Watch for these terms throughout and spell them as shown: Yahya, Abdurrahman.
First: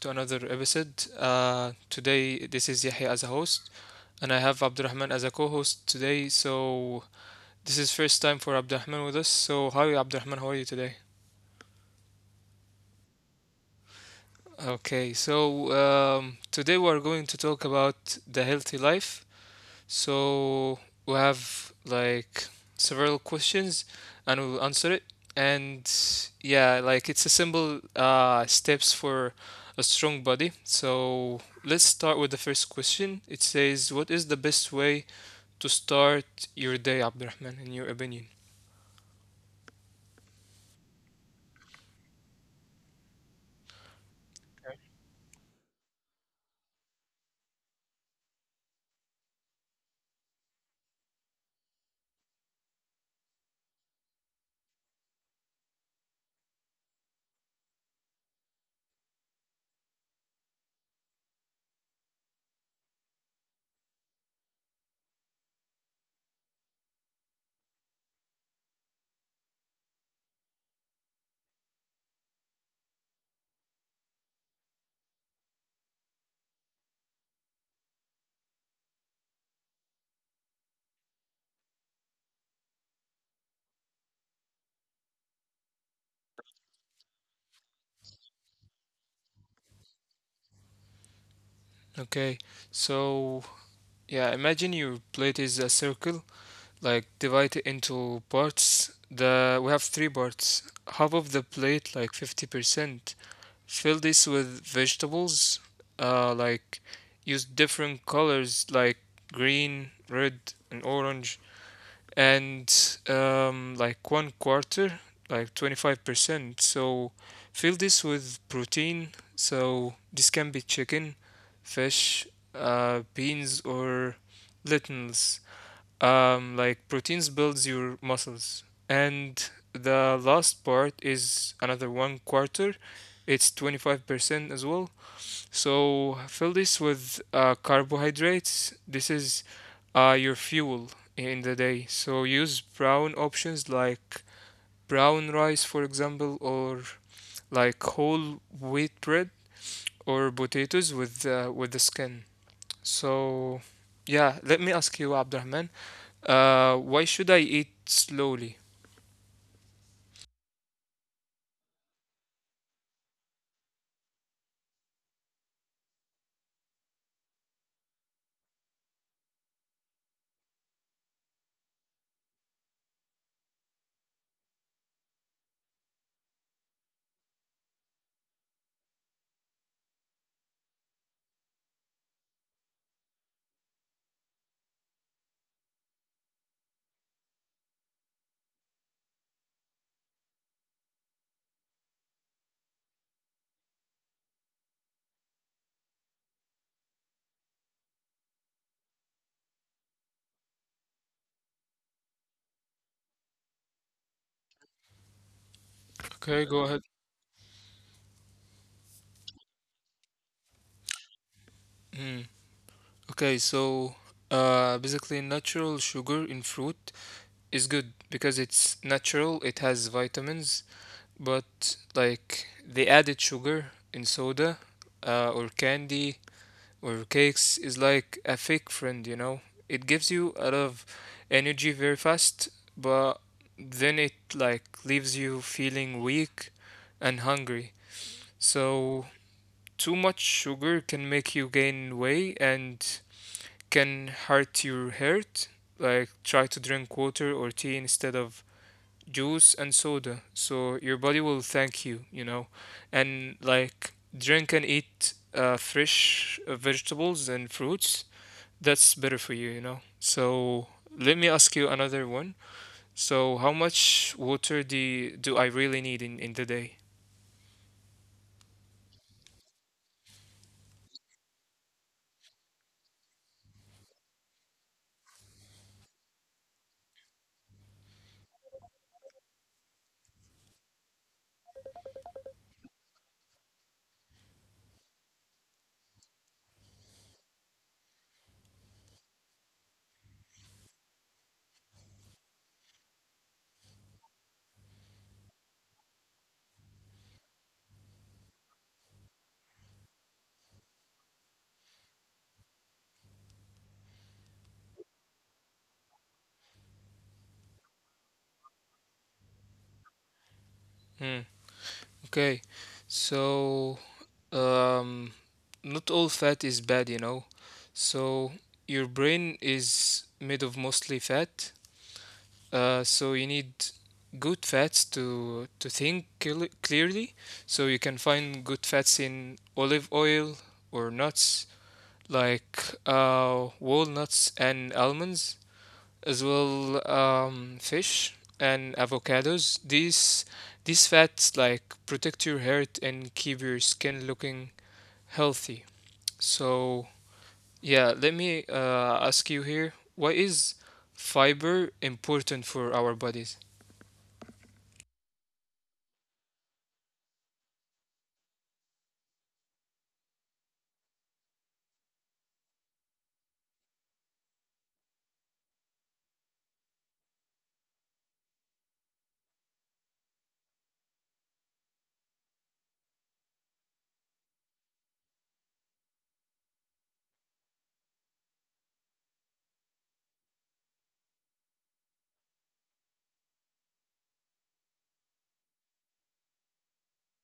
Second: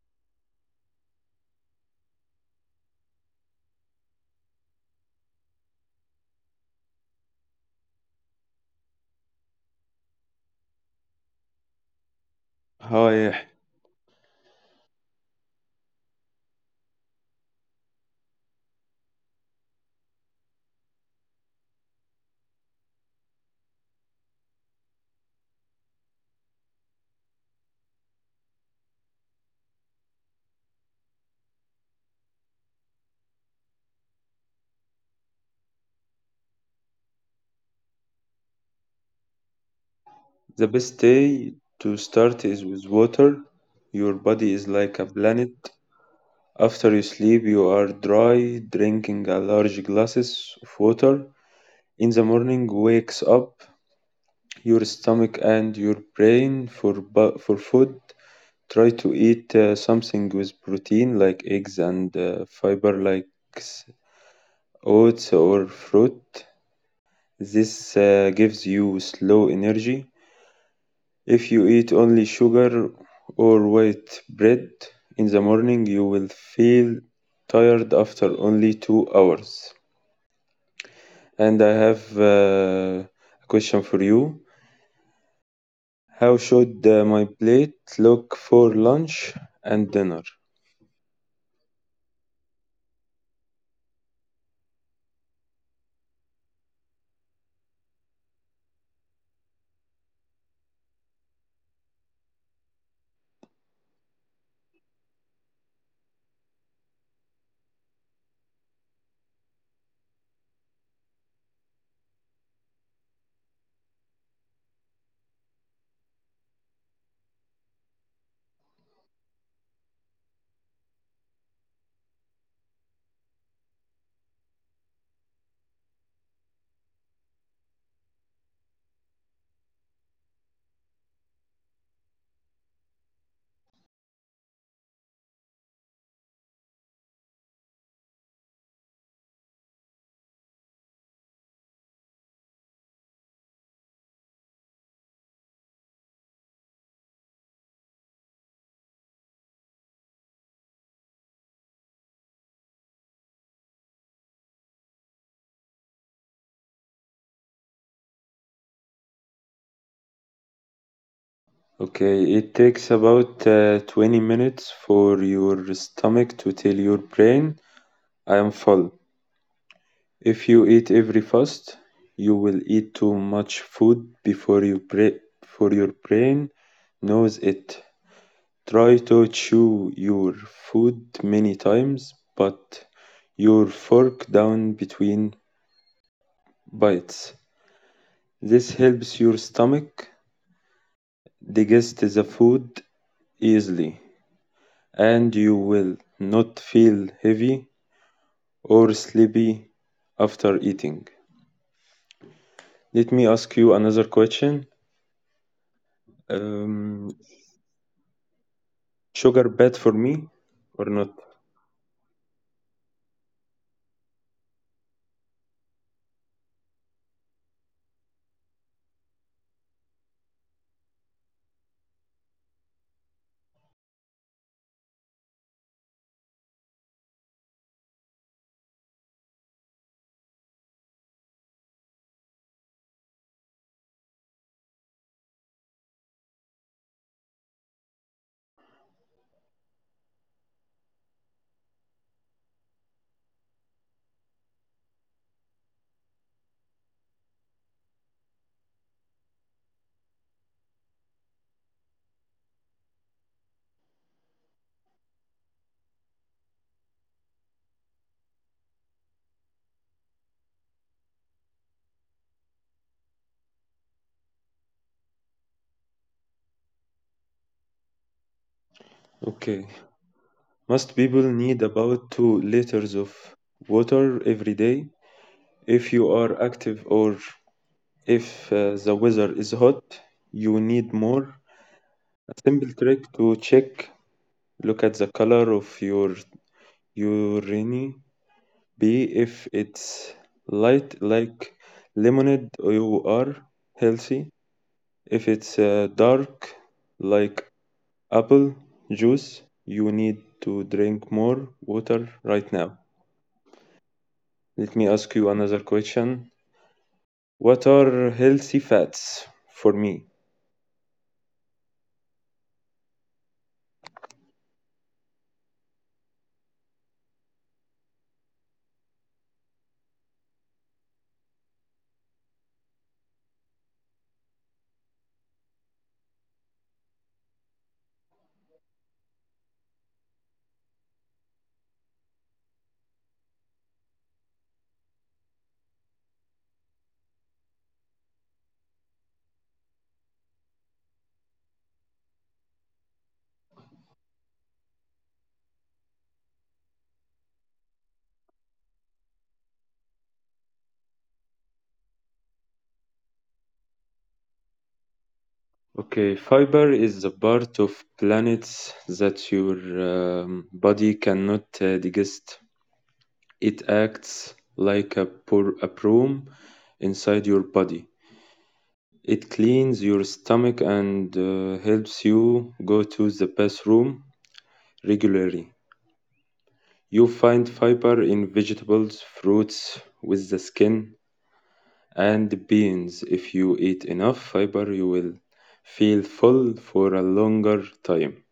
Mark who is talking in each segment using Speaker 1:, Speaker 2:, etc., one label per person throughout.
Speaker 1: to another episode. Today, this is Yahya as a host, and I have Abdurrahman as a co-host today. So this is first time for Abdurrahman with us. So hi Abdurrahman, how are you today?
Speaker 2: Hi,
Speaker 1: Okay, so today we are going to talk about the healthy life. So we have like several questions and we'll answer it. And yeah, like it's a simple steps for a strong body. So let's start with the first question. It says, what is the best way to start your day, Abdurrahman, in your opinion?
Speaker 2: the best day to start is with water. Your body is like a planet. After you sleep, you are dry, drinking a large glasses of water. In the morning, wakes up your stomach and your brain for food. Try to eat something with protein like eggs and fiber like s- oats or fruit. This gives you slow energy. If you eat only sugar or white bread in the morning, you will feel tired after only 2 hours. And I have a question for you. How should my plate look for lunch and dinner?
Speaker 1: Okay, so yeah, imagine your plate is a circle, like divide it into parts. The we have three parts. Half of the plate, like 50%, fill this with vegetables, like use different colors like green, red, and orange, and like one quarter, like 25%. So fill this with protein. So this can be chicken, fish, beans, or lentils. Like proteins builds your muscles. And the last part is another one quarter. It's 25% as well. So fill this with carbohydrates. This is your fuel in the day. So use brown options like brown rice, for example, or like whole wheat bread or potatoes with the skin. So yeah, let me ask you, Abdurrahman, why should I eat slowly?
Speaker 2: Okay, it takes about 20 minutes for your stomach to tell your brain I am full. If you eat every fast, you will eat too much food before your brain knows it. Try to chew your food many times, but your fork down between bites. This helps your stomach digest the food easily, and you will not feel heavy or sleepy after eating. Let me ask you another question. Um,
Speaker 1: Okay, go ahead.
Speaker 2: Sugar bad for me or not?
Speaker 1: Mm. Okay, so basically, natural sugar in fruit is good because it's natural, it has vitamins, but like the added sugar in soda or candy or cakes is like a fake friend, you know? It gives you a lot of energy very fast, but then it like leaves you feeling weak and hungry. So too much sugar can make you gain weight and can hurt your heart. Like try to drink water or tea instead of juice and soda. So your body will thank you, you know. And like drink and eat fresh vegetables and fruits. That's better for you, you know. So let me ask you another one. So how much water do I really need in the day?
Speaker 2: Okay. Most people need about 2 liters of water every day. If you are active or if the weather is hot, you need more. A simple trick to check, look at the color of your urine. B, if it's light like lemonade, you are healthy. If it's dark like apple juice, you need to drink more water right now. Let me ask you another question. What are healthy fats for me?
Speaker 1: Hmm. Okay. So um, not all fat is bad, you know. So your brain is made of mostly fat. So you need good fats to think clearly. So you can find good fats in olive oil or nuts like walnuts and almonds, as well fish and avocados. These fats like protect your heart and keep your skin looking healthy. So, yeah, let me ask you here, why is fiber important for our bodies?
Speaker 2: Okay, fiber is the part of planets that your body cannot digest. It acts like a broom inside your body. It cleans your stomach and helps you go to the bathroom regularly. You find fiber in vegetables, fruits with the skin, and beans. If you eat enough fiber, you will feel full for a longer time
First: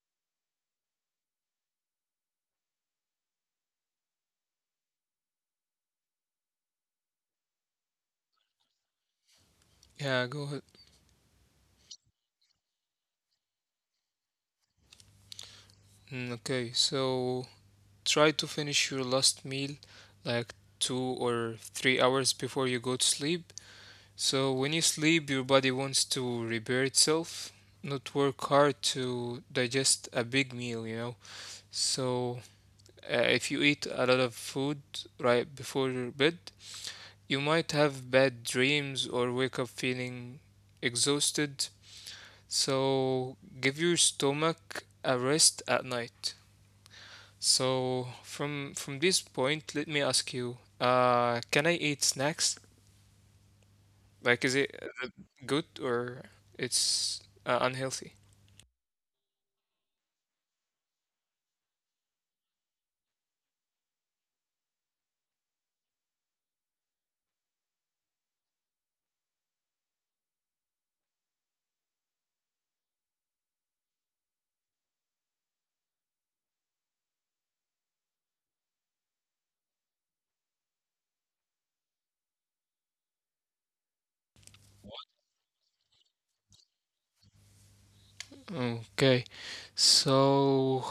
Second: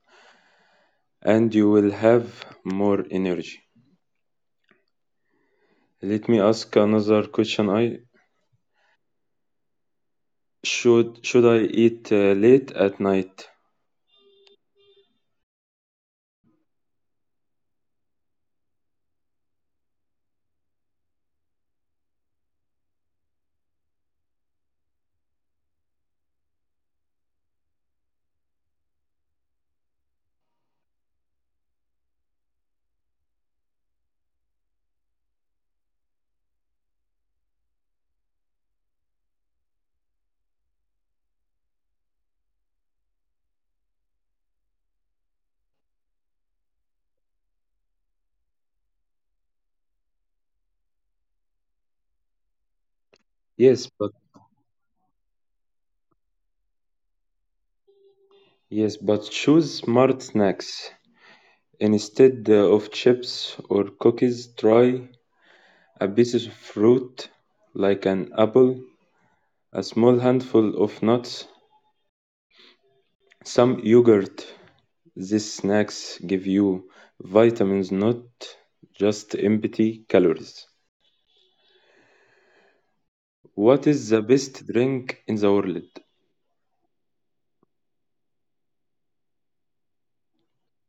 Speaker 2: and you will have more energy. Let me ask another question. I
Speaker 1: Yeah, go ahead.
Speaker 2: should I eat late at night?
Speaker 1: Mm, okay, so try to finish your last meal like 2 or 3 hours before you go to sleep. So when you sleep, your body wants to repair itself, not work hard to digest a big meal, you know. So if you eat a lot of food right before your bed, you might have bad dreams or wake up feeling exhausted. So give your stomach a rest at night. So from this point, let me ask you, can I eat snacks?
Speaker 2: Yes, but
Speaker 1: Like, is it uh, good or it's unhealthy?
Speaker 2: yes, but choose smart snacks instead of chips or cookies. Try a piece of fruit like an apple, a small handful of nuts, some yogurt. These snacks give you vitamins, not just empty calories. What is the best drink in the world?
Speaker 1: Okay, so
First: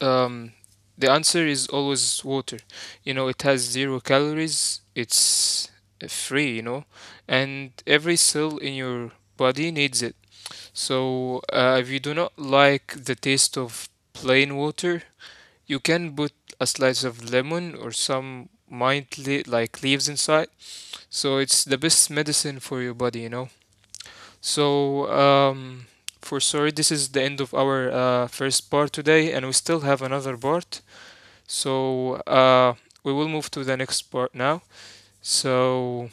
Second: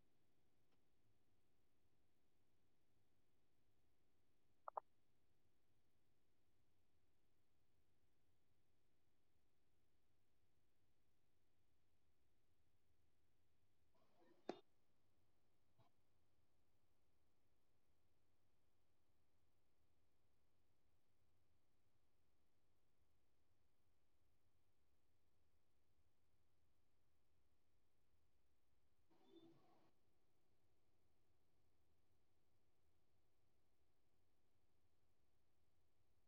Speaker 1: um, the answer is always water. You know, it has zero calories, it's free, you know, and every cell in your body needs it. So if you do not like the taste of plain water, you can put a slice of lemon or some mint like leaves inside. So it's the best medicine for your body, you know. So, for sorry, this is the end of our first part today, and we still have another part. So, we will move to the next part now. So,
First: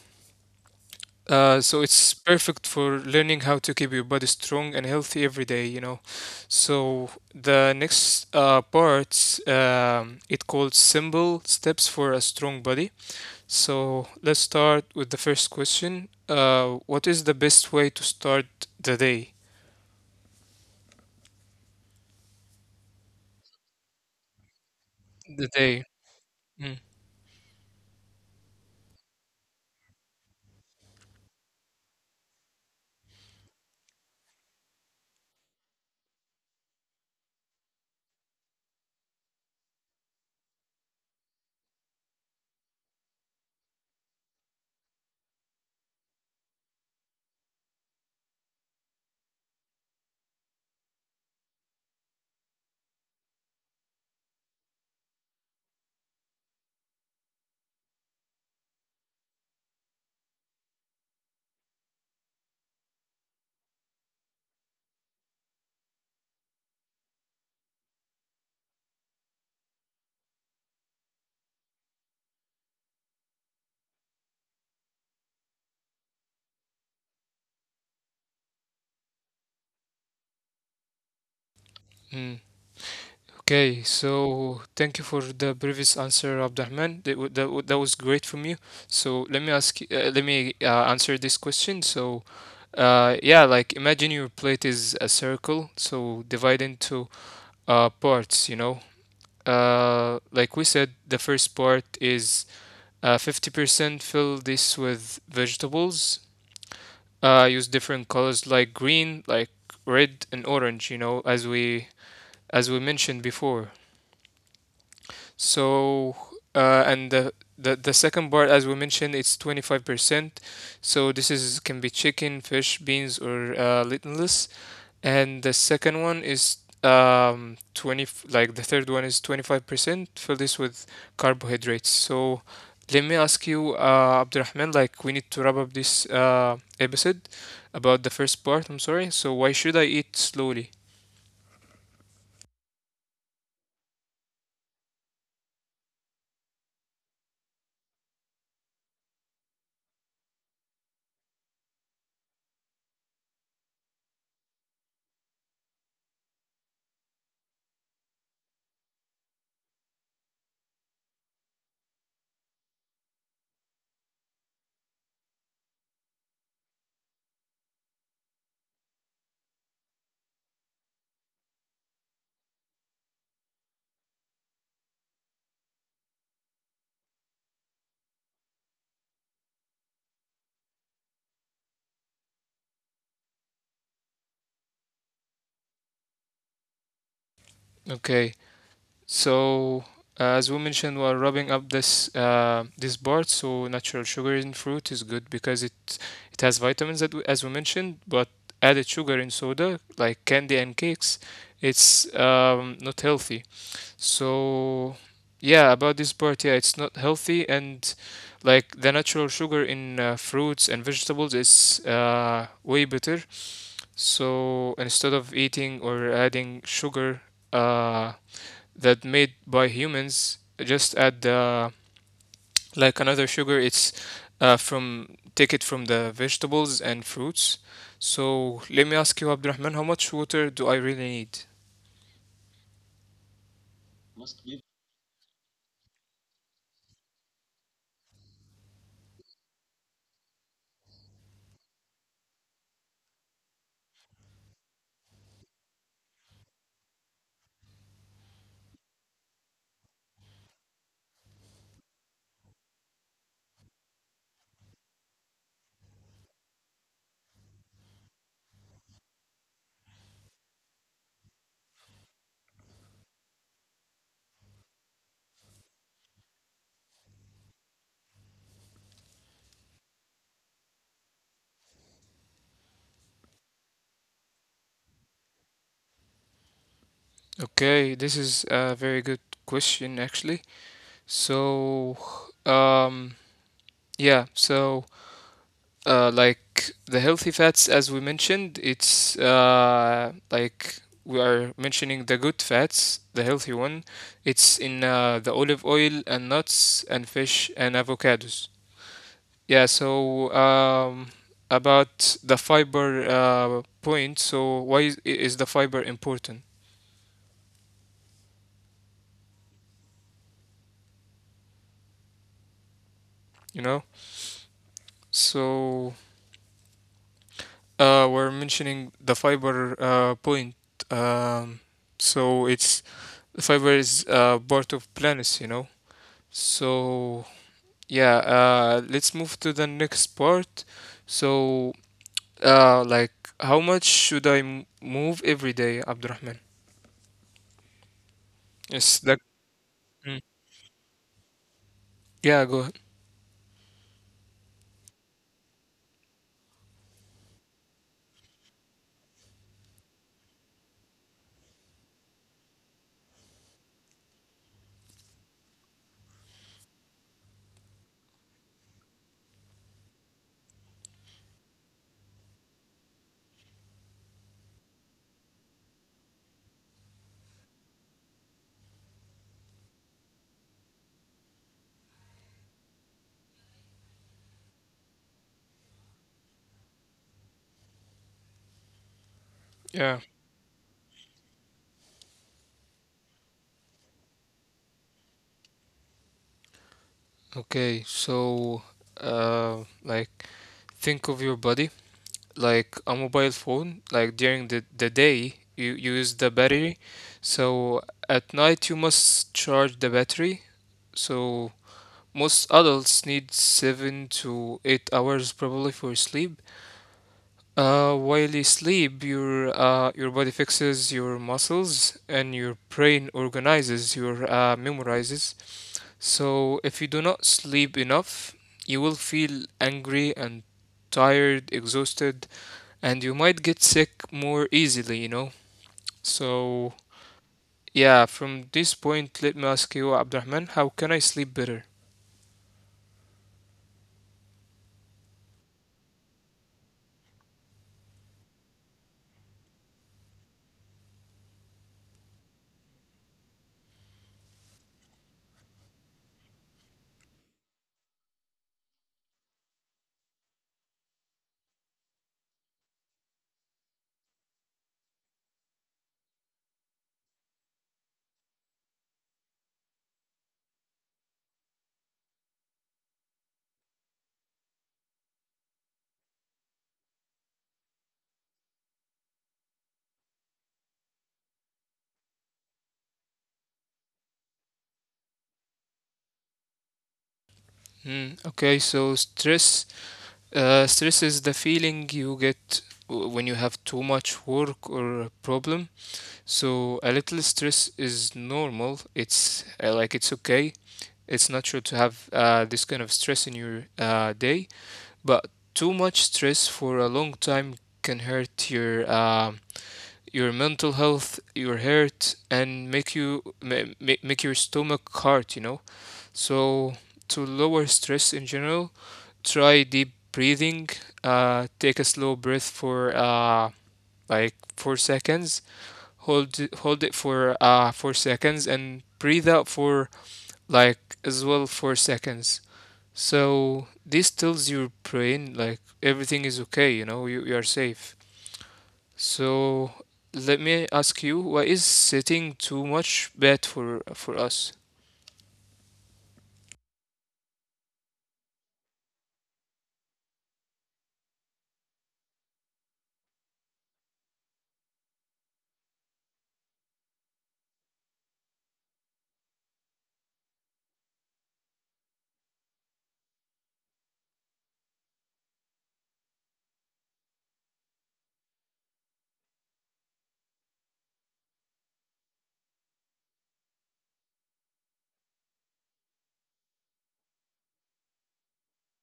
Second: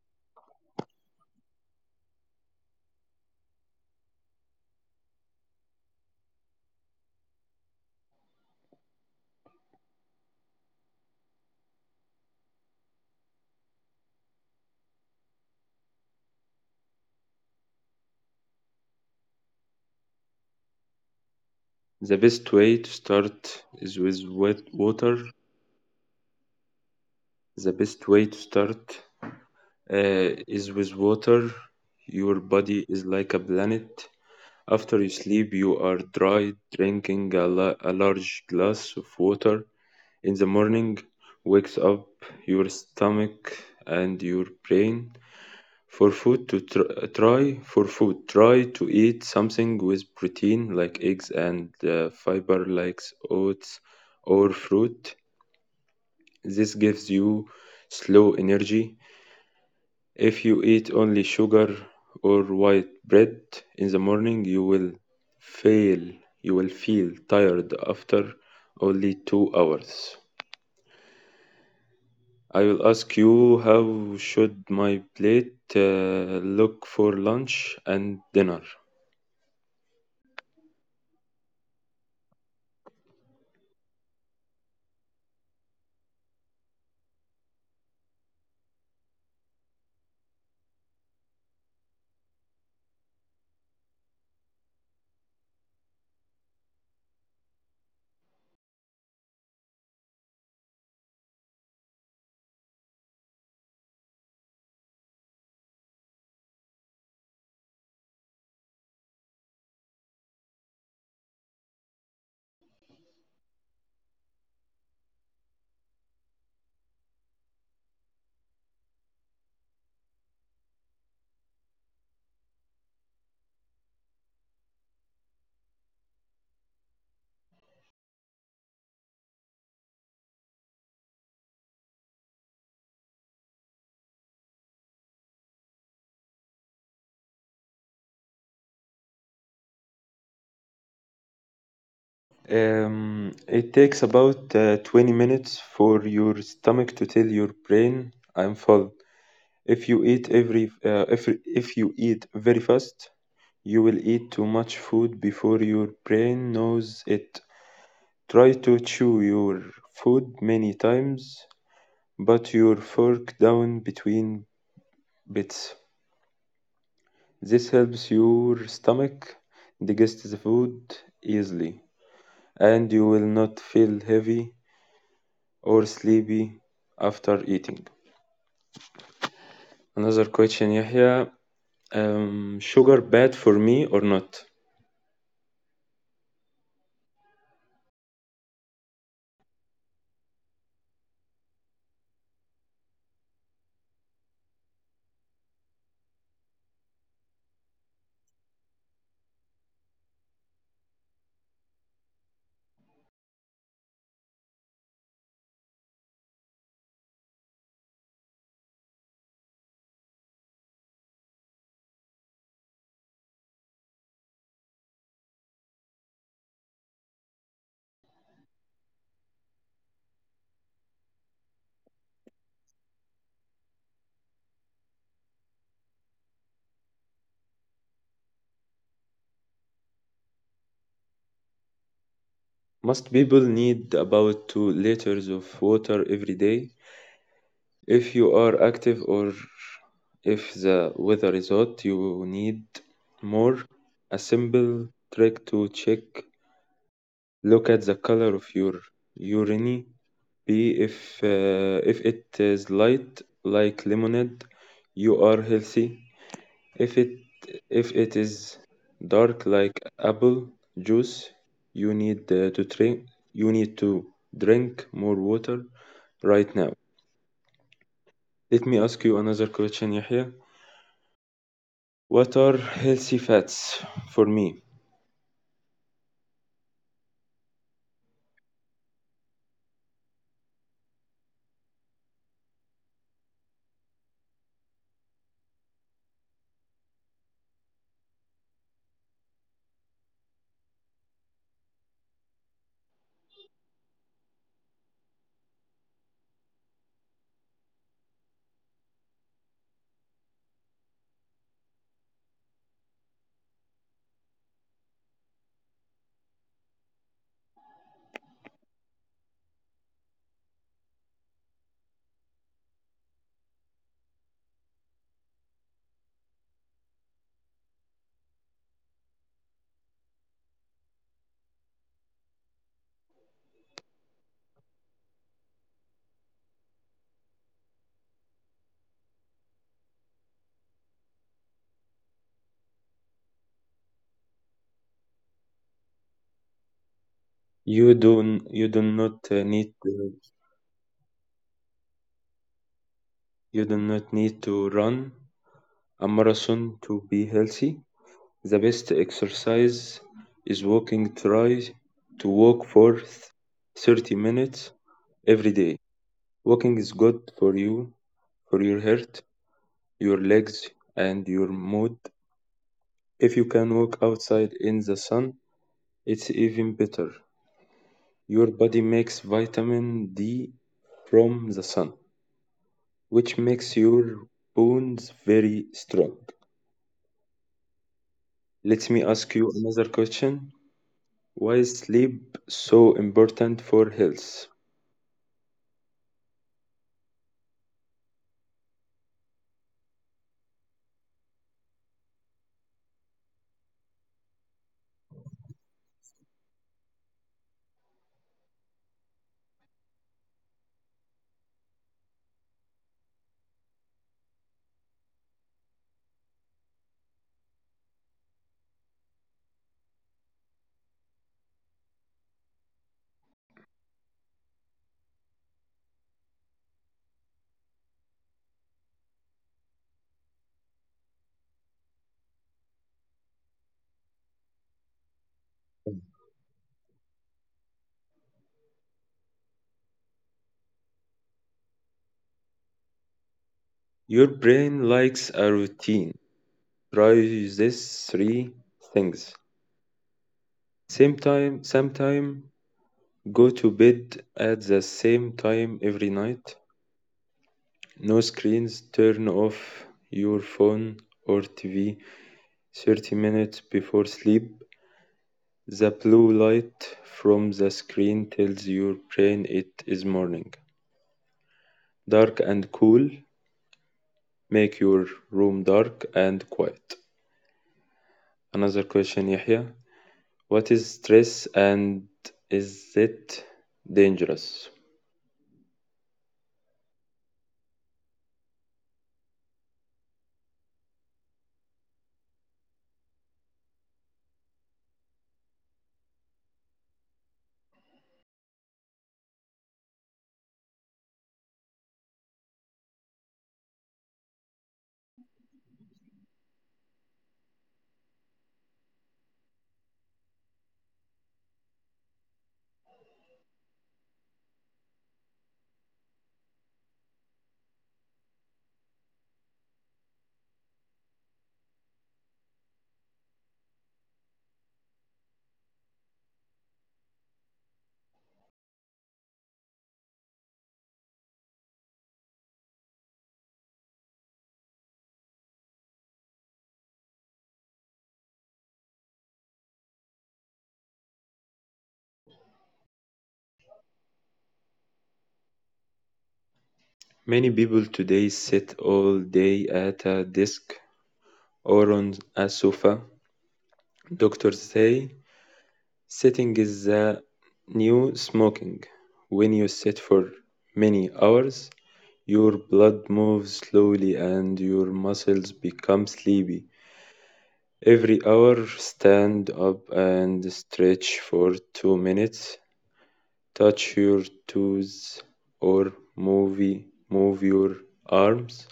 Speaker 1: so it's perfect for learning how to keep your body strong and healthy every day, you know. So, the next part, it called simple steps for a strong body. So, let's start with the first question. What is the best way to start the day?
Speaker 2: The best way to start is with wet water.
Speaker 1: The day. Mm,
Speaker 2: The best way to start uh, is with water. Your body is like a planet. After you sleep, you are dry. Drinking a large glass of water in the morning wakes up your stomach and your brain for food to try for food try to eat something with protein like eggs and fiber like oats or fruit. This gives you slow energy. If you eat only sugar or white bread in the morning, you will fail, you will feel tired after only 2 hours. I will ask you, how should my plate look for lunch and dinner?
Speaker 1: mm. Okay, so thank you for the previous answer, Abdurrahman. That was great from you. So let me answer this question. So, yeah, like imagine your plate is a circle, so divide into parts. You know, like we said, the first part is 50% fill this with vegetables. Use different colors like green, red, and orange. You know, as we mentioned before. So, And the second part, as we mentioned, it's 25%. So this is can be chicken, fish, beans, or glutenless. And the second one is 20 like the third one is 25%, fill this with carbohydrates. So let me ask you, Abdurrahman, like we need to wrap up this episode about the first part, I'm sorry. So why should I eat slowly?
Speaker 2: It takes about 20 minutes for your stomach to tell your brain I'm full. If you eat very fast, you will eat too much food before your brain knows it. Try to chew your food many times, but your fork down between bits. This helps your stomach digest the food easily, and you will not feel heavy or sleepy after eating. Another question, Yahya. Sugar bad for me or not?
Speaker 1: Okay. So as we mentioned, while rubbing up this this part, so natural sugar in fruit is good because it has vitamins that we, as we mentioned, but added sugar in soda like candy and cakes, it's not healthy. So yeah, about this part, yeah, it's not healthy and like the natural sugar in fruits and vegetables is way better. So instead of eating or adding sugar uh, that made by humans, just add like another sugar. It's from take it from the vegetables and fruits. So let me ask you, Abdurrahman, how much water do I really need?
Speaker 2: Most people need about 2 liters of water every day. If you are active or if the weather is hot, you need more. A simple trick to check, look at the color of your urine. B. If if it is light like lemonade, you are healthy. If it if it is dark like apple juice, You need to drink more water right now. Let me ask you another question, Yahya. What are healthy fats for me?
Speaker 1: Okay, this is a very good question actually. So um, yeah, so like the healthy fats, as we mentioned, it's like we are mentioning the good fats, the healthy one. It's in the olive oil and nuts and fish and avocados. Yeah, so about the fiber point, so is the fiber important? You know, so we're mentioning the fiber point. Um, so it's the fiber is part of plants, you know. So yeah, let's move to the next part. So like, how much should I move every day, Abdurrahman?
Speaker 2: You do not
Speaker 1: Yes,
Speaker 2: need
Speaker 1: that.
Speaker 2: to,
Speaker 1: Mm. Yeah, go ahead.
Speaker 2: you do not need to run a marathon to be healthy. The best exercise is walking. Try to walk for 30 minutes every day. Walking is good for you, for your heart, your legs, and your mood. If you can walk outside in the sun, it's even better. Your body makes vitamin D from the sun, which makes your bones very strong. Let me ask you another
Speaker 1: Yeah.
Speaker 2: question. Why is sleep so important for health?
Speaker 1: Okay, so like, think of your body like a mobile phone. Like during the day, you use the battery. So at night, you must charge the battery. So most adults need 7 to 8 hours probably for sleep. While you sleep, your body fixes your muscles and your brain organizes your memorizes. So if you do not sleep enough, you will feel angry and tired, exhausted, and you might get sick more easily. You know. So yeah, from this point, let me ask you, Abdurrahman, how can I sleep better?
Speaker 2: Your brain likes a routine. Try these three things. Same time, go to bed at the same time every night. No screens, turn off your phone or TV 30 minutes before sleep. The blue light from the screen tells your brain it is morning. Dark and cool, make your room dark and quiet. Another question, Yahya. What is stress and is it dangerous?
Speaker 1: Mm, okay, so stress, stress is the feeling you get when you have too much work or a problem. So a little stress is normal. It's like it's okay. It's natural to have this kind of stress in your day, but too much stress for a long time can hurt your mental health, your heart, and make your stomach hurt. You know. So to lower stress in general, try deep breathing. Take a slow breath for like 4 seconds. Hold it for 4 seconds and breathe out for like as well 4 seconds. So this tells your brain like everything is okay. You are safe. So let me ask you, why is sitting too much bad for us?
Speaker 2: Many people today sit all day at a desk or on a sofa. Doctors say sitting is the new smoking. When you sit for many hours, your blood moves slowly and your muscles become sleepy. Every hour, stand up and stretch for 2 minutes. Touch your toes or move your arms.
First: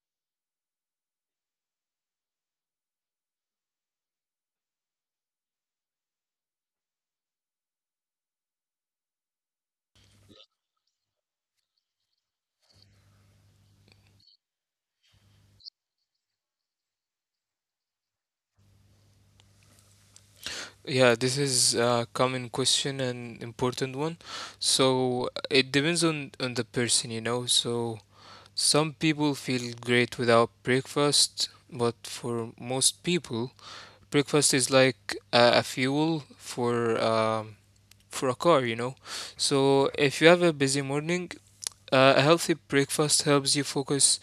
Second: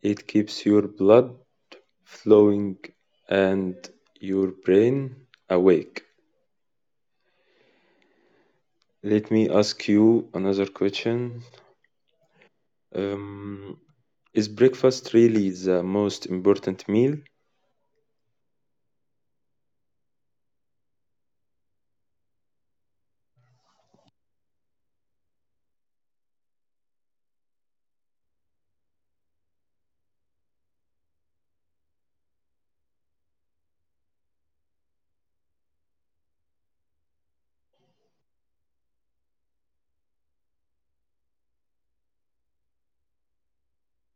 Speaker 2: It keeps your blood flowing and your brain awake. Let me ask you another question. Um, is breakfast really the most important meal?
Speaker 1: Yeah, this is a common question and important one. So it depends on the person, you know. So some people feel great without breakfast, but for most people, breakfast is like a fuel for a car, you know. So if you have a busy morning, a healthy breakfast helps you focus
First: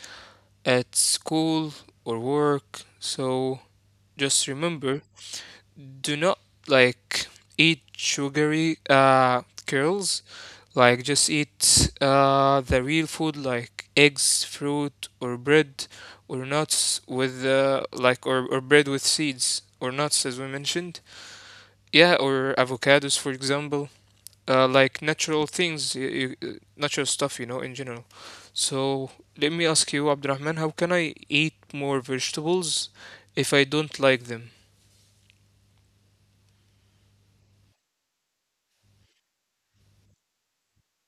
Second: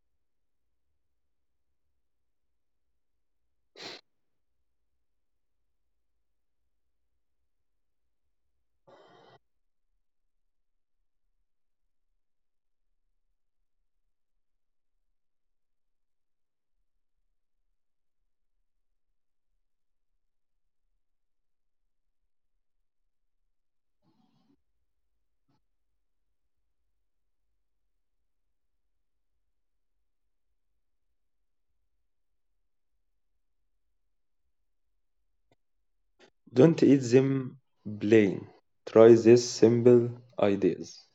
Speaker 1: at school or work. So just remember, do not like eat sugary curls, like just eat the real food like eggs, fruit, or bread or nuts or bread with seeds or nuts as we mentioned, yeah, or avocados for example, like natural things, natural stuff you know in general. So let me ask you, Abdurrahman, how can I eat more vegetables if I don't like them?
Speaker 2: Don't eat them plain. Try these simple ideas.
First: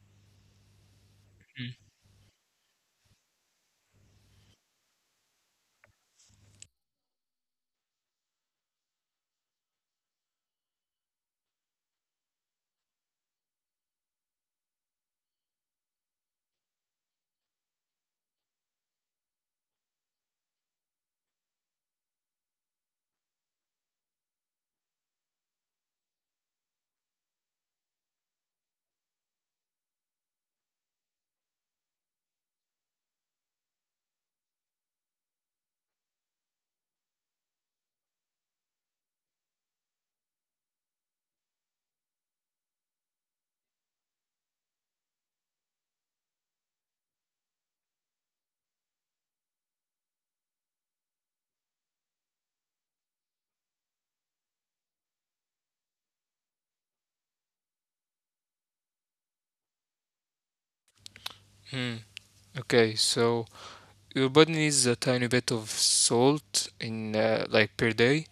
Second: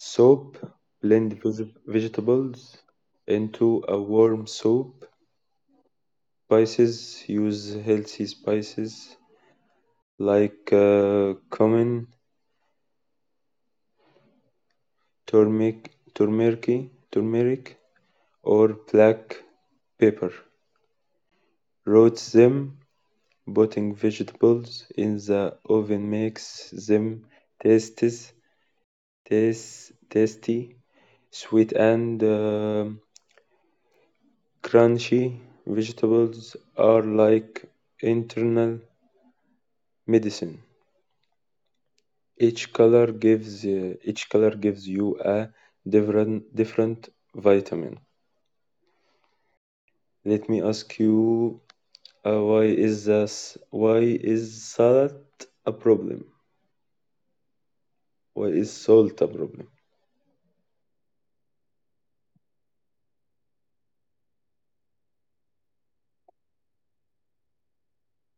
Speaker 2: Soap, blend
Speaker 1: Mm.
Speaker 2: vegetables into a warm soup. Spices, use healthy spices like cumin, turmeric, or black pepper. Roast them, putting vegetables in the oven makes them tastes, tasty, sweet, and crunchy. Vegetables are like internal medicine. Each color gives you a different vitamin. Let me ask you, why is this? Why is salt a problem? Why is salt a problem?
Speaker 1: Hmm. Okay, so your body needs a tiny bit of salt in like per day.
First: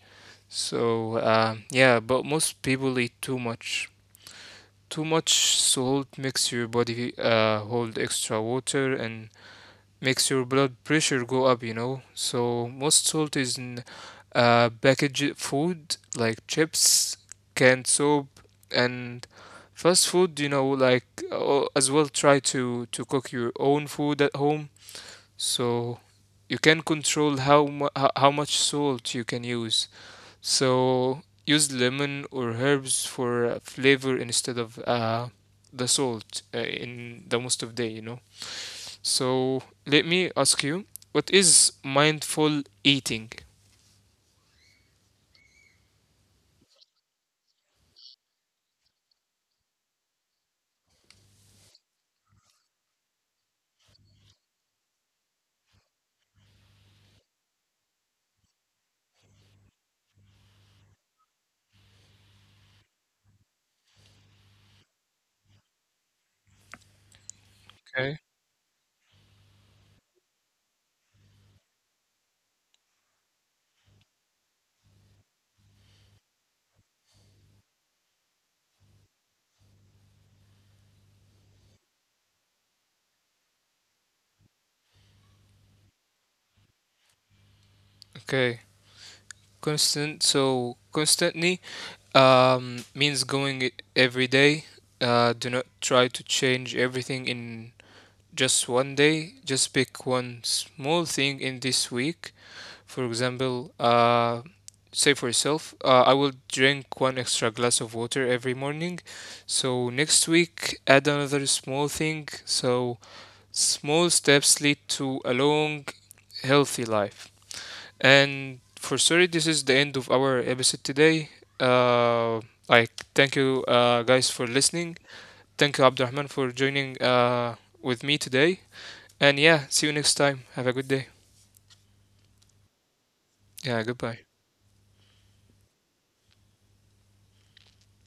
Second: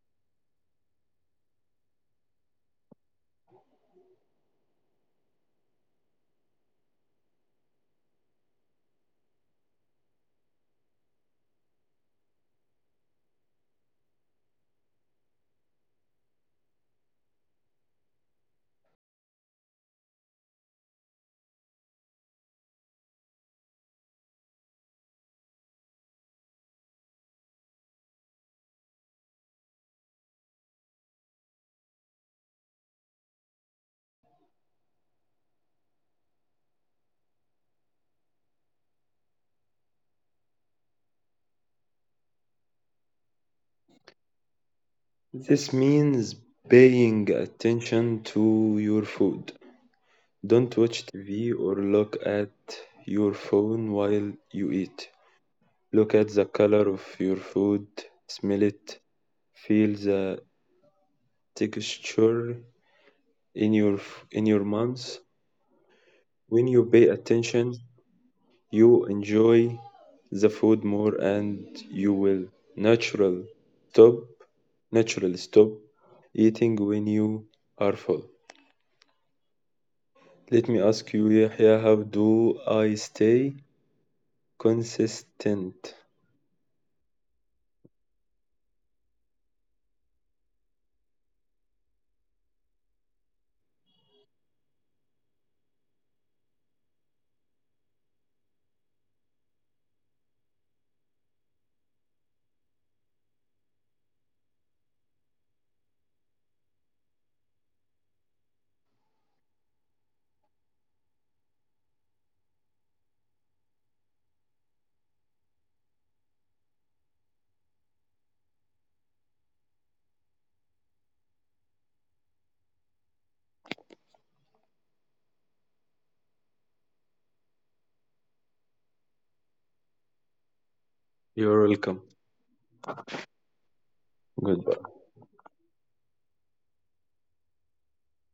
Speaker 1: So yeah, but most people eat too much. Too much salt makes your body hold extra water and makes your blood pressure go up, you know. So most salt is in packaged food like chips, canned soap, and fast food. You know, like as well try to cook your own food at home so you can control how much salt you can use. So use lemon or herbs for flavor instead of the salt in the most of day, you know. So let me ask you, what is mindful eating?
Speaker 2: This means paying attention to your food. Don't watch TV or look at your phone while you eat. Look at the color of your food, smell it, feel the texture in your in your months. When you pay attention,
Speaker 1: Okay.
Speaker 2: you enjoy the food more and you will natural stop naturally stop eating when you are full. Let me ask you, Yahya, how do I stay consistent?
Speaker 1: Okay, constantly means going it every day. Uh, do not try to change everything in just one day. Just pick one small thing in this week, for example. Say for yourself, I will drink one extra glass of water every morning. So next week add another small thing. So small steps lead to a long healthy life. And for sorry this is the end of our episode today. Uh I Thank you guys for listening. Thank you Abdurrahman for joining with me today. And yeah, see you next time. Have a good day.
Speaker 2: You're welcome.
Speaker 1: Yeah, goodbye.
Speaker 2: Good.